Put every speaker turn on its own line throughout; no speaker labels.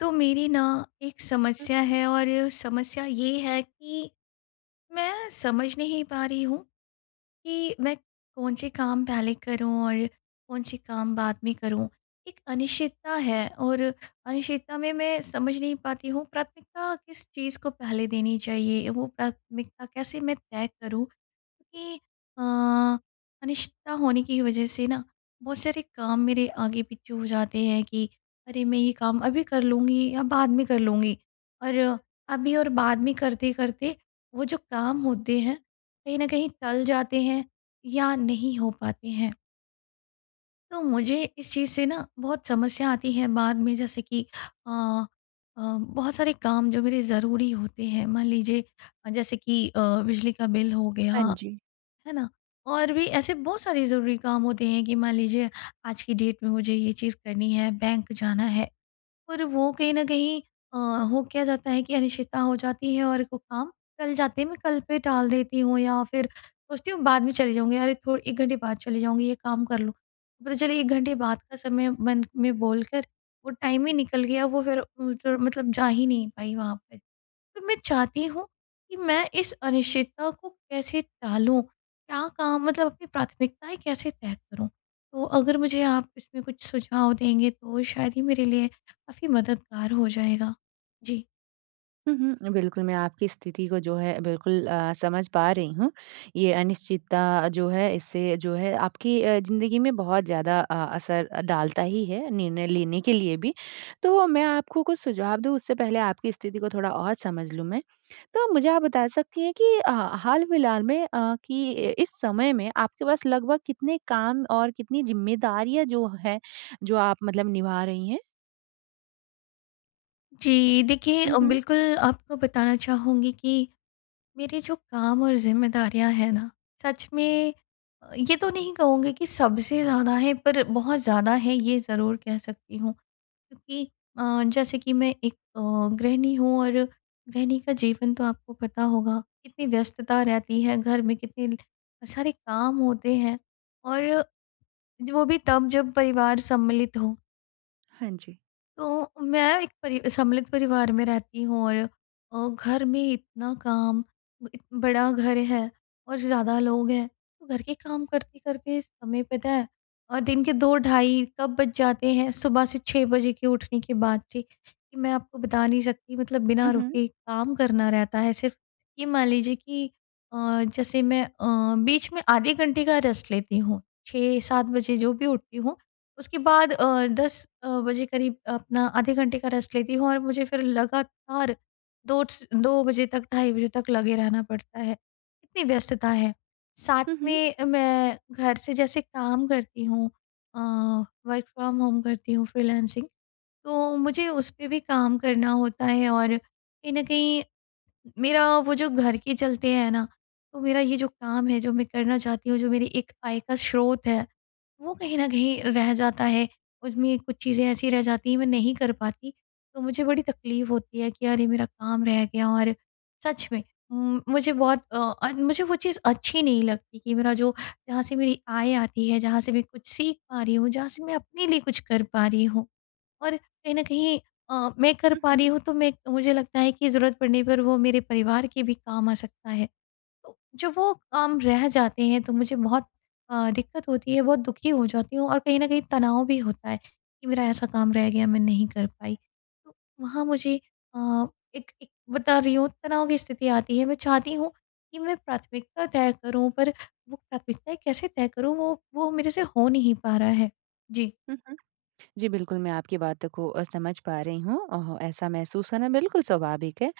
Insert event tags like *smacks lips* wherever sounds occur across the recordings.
तो मेरी ना 1
हुँ,
समस्या
हुँ।
है और समस्या ये है कि मैं समझ नहीं पा रही हूँ कि मैं कौन से काम पहले करूँ और कौन से काम बाद में करूँ। एक अनिश्चितता है और अनिश्चितता में मैं समझ नहीं पाती हूँ प्राथमिकता किस चीज़ को पहले देनी चाहिए? वो प्राथमिकता कैसे मैं तय करूँ कि अ अनिश्चितता होने की वजह से ना बहुत सारे काम मेरे आगे-पीछे हो जाते हैं कि अरे! मैं ये काम अभी कर लूँगी या बाद में कर लूँगी। और अभी और बाद में करते-करते वो जो काम होते हैं कहीं न कहीं टल जाते हैं या नहीं हो पाते हैं। तो मुझे इस चीज़ से ना बहुत समस्या आती है बाद में जैसे कि अ अ, बहुत सारे काम जो मेरे ज़रूरी होते हैं। मान लीजिए जैसे कि अ, बिजली का बिल हो गया
हाँ जी।
है ना? और भी ऐसे बहुत सारे ज़रूरी काम होते हैं कि मान लीजिए आज की डेट में मुझे ये चीज़ करनी है, बैंक जाना है। और वो कहीं न कहीं अ, हो क्या जाता है कि अनिश्चितता हो जाती है और वो काम टल जाते हैं। मैं कल पे टाल देती हूँ या फ़िर सोचती हूँ बाद में चली जाऊँगी अरे! थोड़ 1 घंटे बाद चली जाऊँगी ये काम कर लूँ। पता चले 1 घंटे बाद का समय मन में बोल कर वो टाइम ही निकल गया। वो फ़िर *unintelligible* मतलब जा ही नहीं पाई वहाँ पे। तो मैं चाहती हूँ कि मैं इस अनिश्चितता को कैसे टालूँ? क्या काम मतलब अपनी प्राथमिकताएँ कैसे तय करूँ? तो अगर मुझे आप इसमें कुछ सुझाव देंगे तो शायद ही मेरे लिए काफ़ी मददगार हो जाएगा जी।
हुँ, हुँ। बिल्कुल, मैं आपकी स्थिति को जो है बिल्कुल अ, समझ पा रही हूँ। ये अनिश्चितता जो है इससे जो है आपकी अ, ज़िंदगी में बहुत ज़्यादा अ, असर डालता ही है निर्णय लेने के लिए भी। तो मैं आपको कुछ सुझाव दूँ उससे पहले आपकी स्थिति को थोड़ा और समझ लूँ मैं। तो मुझे आप बता सकती हैं कि ह हाल फिलहाल में अ, कि इस समय में आपके पास लगभग कितने काम और कितनी ज़िम्मेदारियाँ जो हैं जो आप मतलब निभा रही हैं?
जी। देखिए
हुँ,
अ,
हुँ।
बिल्कुल आपको बताना चाहूँगी कि, मेरे जो काम और ज़िम्मेदारियाँ हैं ना, सच में ये तो नहीं कहूँगी कि सबसे ज़्यादा हैं पर बहुत ज़्यादा हैं ये ज़रूर कह सकती हूँ। क्योंकि अ, जैसे कि मैं एक अ, गृहिणी हूँ और गृहिणी का जीवन तो आपको पता होगा। कितनी व्यस्तता रहती है घर में कितने सारे काम होते हैं और वो भी तब जब परिवार सम्मिलित हो।
हाँ, जी।
तो, मैं एक परि सम्मिलित परिवार में रहती हूँ और अ, घर में इतना काम, इ बड़ा घर है और ज़्यादा लोग हैं। तो घर के काम करते-करते समय पता है और दिन के 2 ढ़ाई कब बज जाते हैं सुबह से 6 बजे के उठने के बाद से कि मैं आपको बता नहीं सकती मतलब बिना
हुँ, हुँ।
रुके काम करना रहता है सिर्फ़। ये मान लीजिए कि अ, जैसे मैं अ, बीच में आधे घंटे का रेस्ट लेती हूँ। 6-7 बजे जो भी उठती हूँ उसके बाद अ, 10 अ, बजे करीब अपना आधे घंटे का रेस्ट लेती हूँ और मुझे फिर लगातार 2 स 2 बजे तक ढ़ाई बजे तक लगे रहना पड़ता है। इतनी व्यस्तता है। साथ
हुँ, हुँ।
में मैं घर से जैसे काम करती हूँ अ, वर्क फ्रॉम होम करती हूँ फ्रीलांसिंग। तो मुझे उस पे भी काम करना होता है और कहीं न कहीं मेरा वो जो घर के चलते हैं ना तो मेरा ये जो काम है जो मैं करना चाहती हूँ जो मेरी एक आय का स्रोत है, वो कहीं न कहीं रह जाता है। उसमें कुछ चीज़ें ऐसी रह जाती है मैं नहीं कर पाती तो मुझे बड़ी तकलीफ होती है कि यार ये मेरा काम रह गया और सच में म मुझे बहुत अ, और मुझे वो चीज़ अच्छी नहीं लगती कि मेरा जो जहाँ से मेरी आय आती है जहाँ से मैं कुछ सीख पा रही हूँ जहाँ से मैं अपने लिए कुछ कर पा रही हूँ। और कहीं न कहीं अ, मैं कर
हुँ,
पा रही
हुँ।
हूँ तो मैं मुझे लगता है कि ज़रूरत पड़ने पर वो मेरे परिवार के भी काम आ सकता है। तो जब वो काम रह जाते हैं तो मुझे बहुत अ, दिक्कत होती है बहुत दुखी हो जाती हूँ, और कहीं न कहीं तनाव भी होता है कि मेरा ऐसा काम रह गया मैं नहीं कर पाई। तो वहाँ मुझे अ, एक एक बता रही हूँ तनाव की स्थिति आती है मैं चाहती हूँ कि मैं प्राथमिकता तय करूँ पर वो प्राथमिकताएँ कैसे तय करूँ वो वो मेरे से हो नहीं पा रहा है। जी।
हुँ, हुँ। जी, बिल्कुल मैं आपकी बातों को अ, समझ पा रही हूँ। अ, ऐसा महसूस करना बिल्कुल स्वाभाविक है।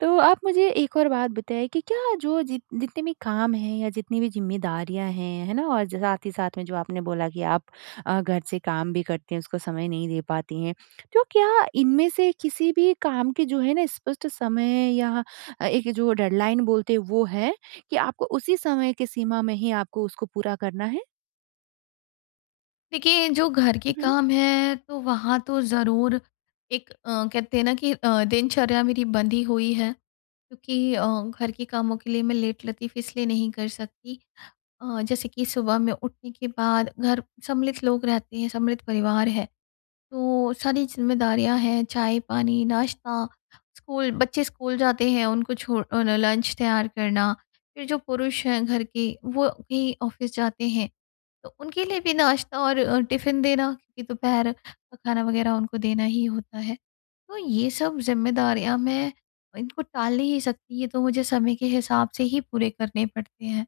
तो आप मुझे एक और बात बताइए कि क्या जो जितने भी काम हैं या जितनी भी ज़िम्मेदारियाँ हैं, है ना? और साथ ही साथ में जो आपने बोला कि आप अ, घर से काम भी करती हैं उसको समय नहीं दे पाती हैं। तो क्या इनमें से किसी भी काम के जो है ना स्पष्ट समय या एक जो डेडलाइन बोलते हैं वो है, कि आपको उसी समय की सीमा में ही आपको उसको पूरा करना है?
देखिए, जो घर के
हुँ, हुँ।
काम हैं तो वहाँ तो ज़रूर एक अ, कहते हैं ना कि अ, दिनचर्या मेरी बंधी ही हुई है क्योंकि अ, घर के कामों के लिए मैं लेटलतीफ़ इसलिए नहीं कर सकती अ, जैसे कि सुबह में उठने के बाद घर सम्मिलित लोग रहते हैं, सम्मिलित परिवार है। तो सारी ज़िम्मेदारियाँ हैं चाय-पानी, नाश्ता स्कूल बच्चे स्कूल जाते हैं उनको छोड़ अ, उन्हें लंच तैयार करना फिर जो पुरुष हैं घर के वो भी ऑफिस जाते हैं तो उनके लिए भी नाश्ता और अ, टिफिन देना क्योंकि दोपहर का खाना वगैरह उनको देना ही होता है। तो ये सब ज़िम्मेदारियाँ मैं इनको टाल नहीं सकती ये तो मुझे समय के हिसाब से ही पूरे करने पड़ते हैं।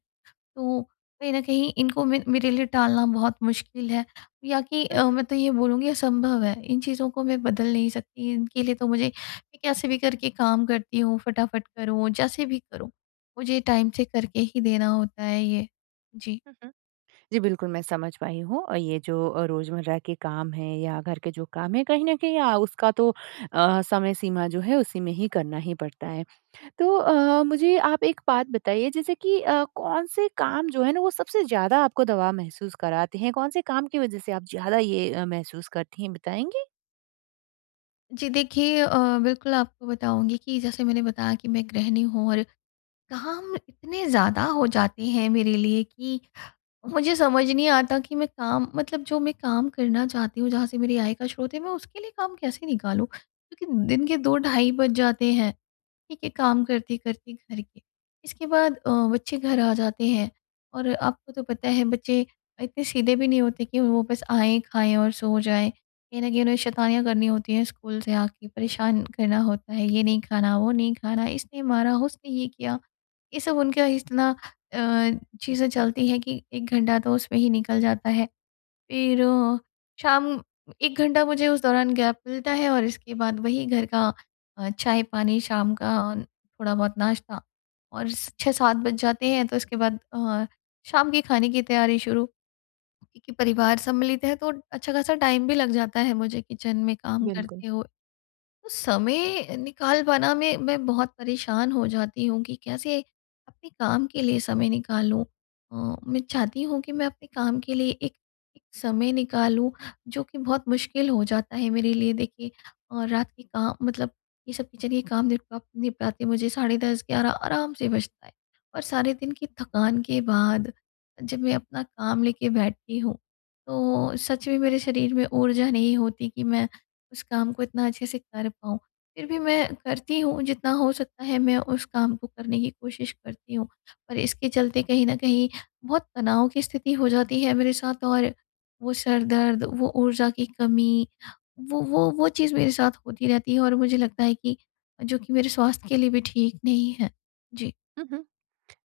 तो कहीं न कहीं इनको मे मेरे लिए टालना बहुत मुश्किल है या कि
हुँ,
अ,
हुँ।
मैं तो ये बोलूँगी असंभव है इन चीज़ों को मैं बदल नहीं सकती इनके लिए तो मुझे कैसे भी करके काम करती हूँ फटाफट करूँ जैसे भी करूँ मुझे टाइम से करके ही देना होता है ये, जी।
हुँ, हुँ। जी बिल्कुल मैं समझ पाई हूँ और ये जो अ, रोज़मर्रा के काम हैं या घर के जो काम हैं कहीं न कहीं अ, उसका तो अ, समय सीमा जो है उसी में ही करना ही पड़ता है। तो अ, मुझे आप एक बात बताइए जैसे कि अ, कौन से काम जो हैं ना वो सबसे ज़्यादा आपको दबाव महसूस कराते हैं, कौन से काम की वजह से आप ज़्यादा ये अ, महसूस करती हैं बताएँगी?
जी, देखिए। अ, बिल्कुल आपको बताऊँगी कि जैसे मैंने बताया कि मैं गृहिणी हूँ और काम इतने ज़्यादा हो जाते हैं मेरे लिए कि, मुझे समझ नहीं आता कि मैं काम मतलब जो मैं काम करना चाहती हूँ। जहाँ से मेरी आय का स्रोत है, मैं उसके लिए काम कैसे निकालूँ? क्योंकि दिन के 2 ढाई बज जाते हैं। ठीक है काम करते करती, घर के, इसके बाद अ, बच्चे घर आ जाते हैं और आपको तो पता है बच्चे इतने सीधे भी नहीं होते की वो बस आएँ, खाएँ और सो जाएँ, कहीं न कहीं उन्हें शैतानियाँ करनी होती हैं स्कूल से आके, परेशान करना होता है। ये नहीं खाना, वो नहीं खाना, इसने मारा, उसने ये किया, ये सब उनका इतना अ, चीज़ें चलती हैं कि 1 घंटा तो उसमें ही निकल जाता है। फ़िर शाम 1 घंटा मुझे उस दौरान गैप मिलता है और इसके बाद वही घर का, अ, चाय पानी शाम का, थोड़ा बहुत नाश्ता और स 6-7 बज जाते हैं। तो इसके बाद अ, शाम के खाने की तैयारी शुरू क्योंकि परिवार सम्मिलित है, तो अच्छा ख़ासा टाइम भी लग जाता है, मुझे किचन में काम
बिल्कुल।
करते हो। समय अ, निकाल पाना में, मैं बहुत परेशान हो जाती हूँ कि कैसे, अपने काम के लिए समय निकालूँ अ, मैं चाहती हूँ कि मैं अपने काम के लिए एक एक समय निकालूँ। जो कि बहुत मुश्किल हो जाता है मेरे लिए देखिए और रात के का मतलब ये सब किचन के काम निपटाते निपटाते मुझे, साढ़े 10 11 आराम से बजता है और सारे दिन की थकान के बाद, जब मैं अपना काम लेके बैठती हूँ। तो सच में
हुँ,
मेरे
हुँ।
शरीर में ऊर्जा नहीं होती कि मैं, उस काम को इतना अच्छे से कर पाऊँ, फ़िर भी मैं करती हूँ जितना हो सकता है, मैं उस काम को करने की कोशिश करती हूँ। और इसके चलते कहीं न कहीं, बहुत तनाव की स्थिति हो जाती है मेरे साथ और वो सर दर्द, वो ऊर्जा की कमी, वो वो वो, चीज़ मेरे साथ होती रहती है और मुझे लगता है कि, जो कि मेरे स्वास्थ्य के लिए भी ठीक नहीं है। जी।
हुँ, हुँ।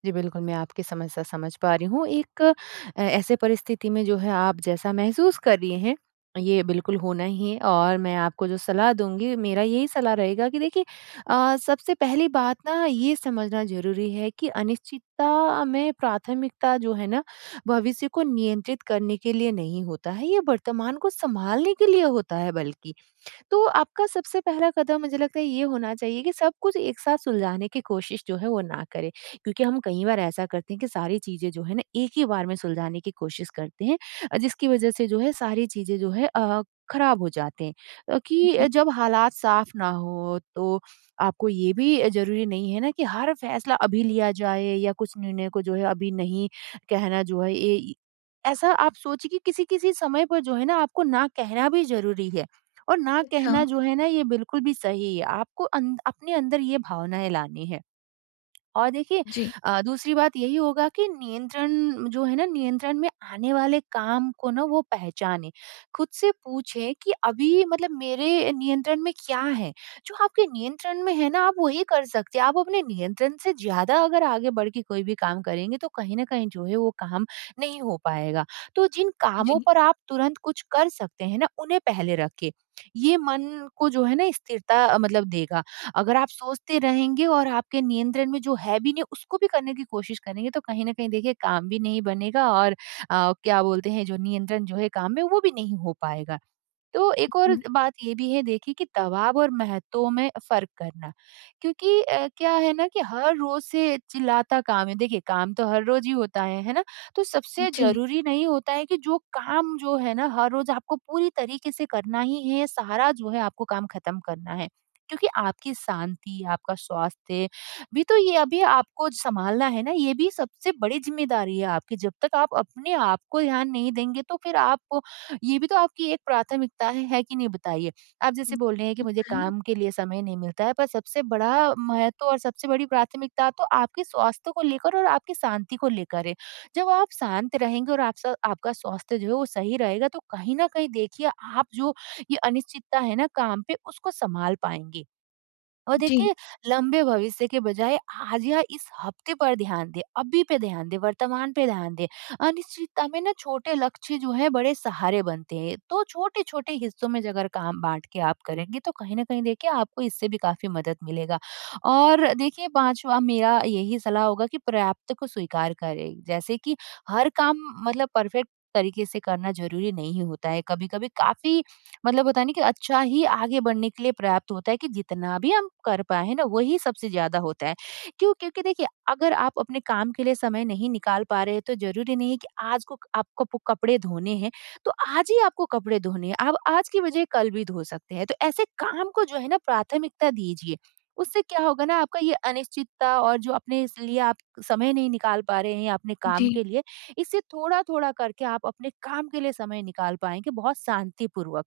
जी, बिल्कुल। मैं आपकी समस्या समझ पा रही हूँ, एक ऐसे परिस्थिति में जो है, आप जैसा महसूस कर रही हैं, ये बिल्कुल होना ही है और मैं आपको जो सलाह दूँगी, मेरा यही सलाह रहेगा कि देखिए अ, सबसे पहली बात ना ये समझना ज़रूरी है कि अनिश्चितता में प्राथमिकता जो है ना, भविष्य को नियंत्रित करने के लिए नहीं होता है। ये वर्तमान को सँभालने के लिए होता है बल्कि, तो आप का सबसे पहला कदम मुझे लगता है ये होना चाहिए कि, सब कुछ एक साथ सुलझाने की कोशिश जो है, वो ना करें। क्योंकि हम कई बार ऐसा करते हैं, कि सारी चीज़ें जो है ना एक ही बार में सुलझाने की कोशिश करते हैं, जिसकी वजह से जो है सारी चीज़ें जो है अ, ख़राब हो जाते हैं अ, कि
अजी।
जब हालात साफ ना हो, तो आपको ये भी ज़रूरी नहीं है ना की हर फैसला अभी लिया जाए या कुछ निर्णय को जो है अभी नहीं कहना जो है, ऐ ऐसा आप सोचिए कि किसी-किसी समय पर जो है ना आपको ना कहना भी ज़रूरी है, और ना
अच्छा।
कहना जो है ना, ये बिल्कुल भी सही है। आपको अंद अपने अंदर ये भावनाएँ लानी है। और देखिए
जी।
अ, दूसरी बात यही होगा की नियंत्रण जो है ना नियंत्रण में आने वाले काम को ना वो पहचाने। खुद से पूछें कि अभी मतलब मेरे नियंत्रण में क्या है? जो आपके नियंत्रण में है ना आप वही कर सकते हैं, आप अपने नियंत्रण से ज़्यादा अगर आगे बढ़ के कोई भी काम करेंगे, तो कहीं न कहीं जो है वो काम नहीं हो पाएगा। तो जिन कामों
जी।
पर आप तुरंत कुछ कर सकते हैं ना, उन्हें पहले रखे, *smacks lips* ये मन को जो है ना स्थिरता, मतलब देगा। अगर आप सोचते रहेंगे और आपके नियंत्रण में जो है भी नहीं उसको भी करने की कोशिश करेंगे, तो कहीं न कहीं देखिए काम भी नहीं बनेगा। और अ, क्या बोलते हैं? जो नियंत्रण जो है काम में, वो भी नहीं हो पाएगा। तो
उ,
एक और
हुँ।
बात ये भी है देखिए कि, दबाव और महत्व में फ़र्क करना। क्योंकि अ, क्या है ना कि हर रोज़ से चिल्लाता काम है, देखिए काम तो हर रोज़ ही होता है, है ना? तो सबसे
जी।
ज़रूरी नहीं होता है कि जो काम, जो है ना हर रोज़ आपको पूरी तरीक़े से करना ही है, या सारा जो है आपको काम ख़त्म करना है। क्योंकि आपकी शाँति, आपका स्वास्थ्य, अभी तो ये अभी आपको सँभालना है ना? ये भी सबसे बड़ी ज़िम्मेदारी है आपकी, जब तक आप अपने आप को ध्यान नहीं देंगे, तो फ़िर आपको ये भी तो आपकी एक प्राथमिकता है। है कि नहीं बताइए? आप
उ,
जैसे बोल रहे हैं कि
हुँ,
मुझे
हुँ।
काम के लिए समय नहीं मिलता है, पर सबसे बड़ा महत्व और सबसे बड़ी प्राथमिकता, तो आपके स्वास्थ्य को लेकर और आपकी शाँति को लेकर है, जब आप शाँत रहेंगे। और आप स आपका स्वास्थ्य जो है वो सही रहेगा, तो कहीं न कहीं देखिए आप जो, ये अनिश्चितता है ना काम पे, उसको सँभाल पाएँगे। और
जी।
देखे लंबे भविष्य के बजाय आज या इस हफ्ते पर ध्यान दें, अभी पे ध्यान दें, वर्तमान पे ध्यान दें, अनिश्चितता में ना छोटे लक्ष्य जो हैं बड़े सहारे बनते हैं। तो छोटे-छोटे हिस्सों में अगर काम बाँट के आप करेंगे, तो कहीं न कहीं देखिए, आपको इससे भी काफ़ी मदद मिलेगा और देखिए पाँचवा मेरा यही सलाह होगा, कि पर्याप्त को स्वीकार करें। जैसे की हर काम मतलब परफ़ेक्ट तरीक़े से करना ज़रूरी नहीं होता है। कभी-कभी काफ़ी, *clicks tongue* मतलब होता है ना कि अच्छा ही आगे बढ़ने के लिए पर्याप्त होता है, कि जितना भी हम कर पाए है ना, वही सबसे ज़्यादा होता है। क्यों? क्योंकि देखिए अगर आप अपने काम के लिए समय नहीं निकाल पा रहे हैं, तो ज़रूरी नहीं है कि आज को आपको कप कपड़े धोने हैं, तो आज ही आपको कपड़े धोने हैं। आप आज की बजाए कल भी धो सकते हैं। तो ऐसे काम को जो है ना प्राथमिकता दीजिए। उससे क्या होगा ना आपका ये अनिश्चितता और जो अपने इसलिए आप समय नहीं निकाल पा रहे हैं, या अपने काम
जी।
के लिए। इससे थोड़ा-थोड़ा करके आप अपने काम के लिए समय निकाल पाएँगे बहुत शाँतिपूर्वक,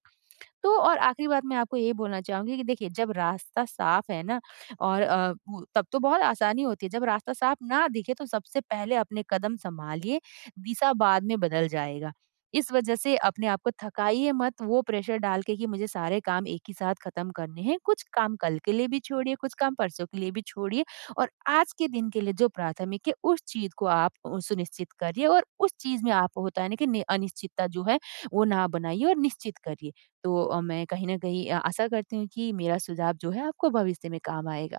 तो और आख़िरी बात मैं आपको ये बोलना चाहूँगी कि देखिए, जब रास्ता साफ है ना और अ, ब तब तो बहुत आसानी होती है, जब रास्ता साफ ना दिखे तो सबसे पहले अपने कदम सँभालिए, दिशा बाद में बदल जाएगा। इस वज़ह से अपने आप को थकाइए मत, वो प्रेशर डाल के, कि मुझे सारे काम एक ही साथ ख़त्म करने हैं। कुछ काम कल के लिए भी छोड़िए, कुछ काम परसों के लिए भी छोड़िए और आज के दिन के लिए जो प्राथमिक है, उस चीज़ को आप सुनिश्चित करिए और उस चीज़ में आपको होता है ना कि, नहीं अनिश्चितता जो है, वो ना बनाइए और निश्चित करिए। तो अ, मैं कहीं न कहीं अ, आशा करती हूँ, की मेरा सुझाव जो है, आपको भविष्य में काम आएगा।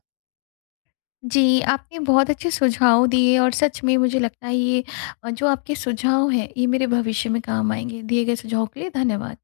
जी। आपने बहुत अच्छे सुझाव दिए और सच में मुझे लगता है ये, जो आपके सुझाव हैं ये मेरे भविष्य में काम आएँगे। दिए गए सुझावों के लिए धन्यवाद।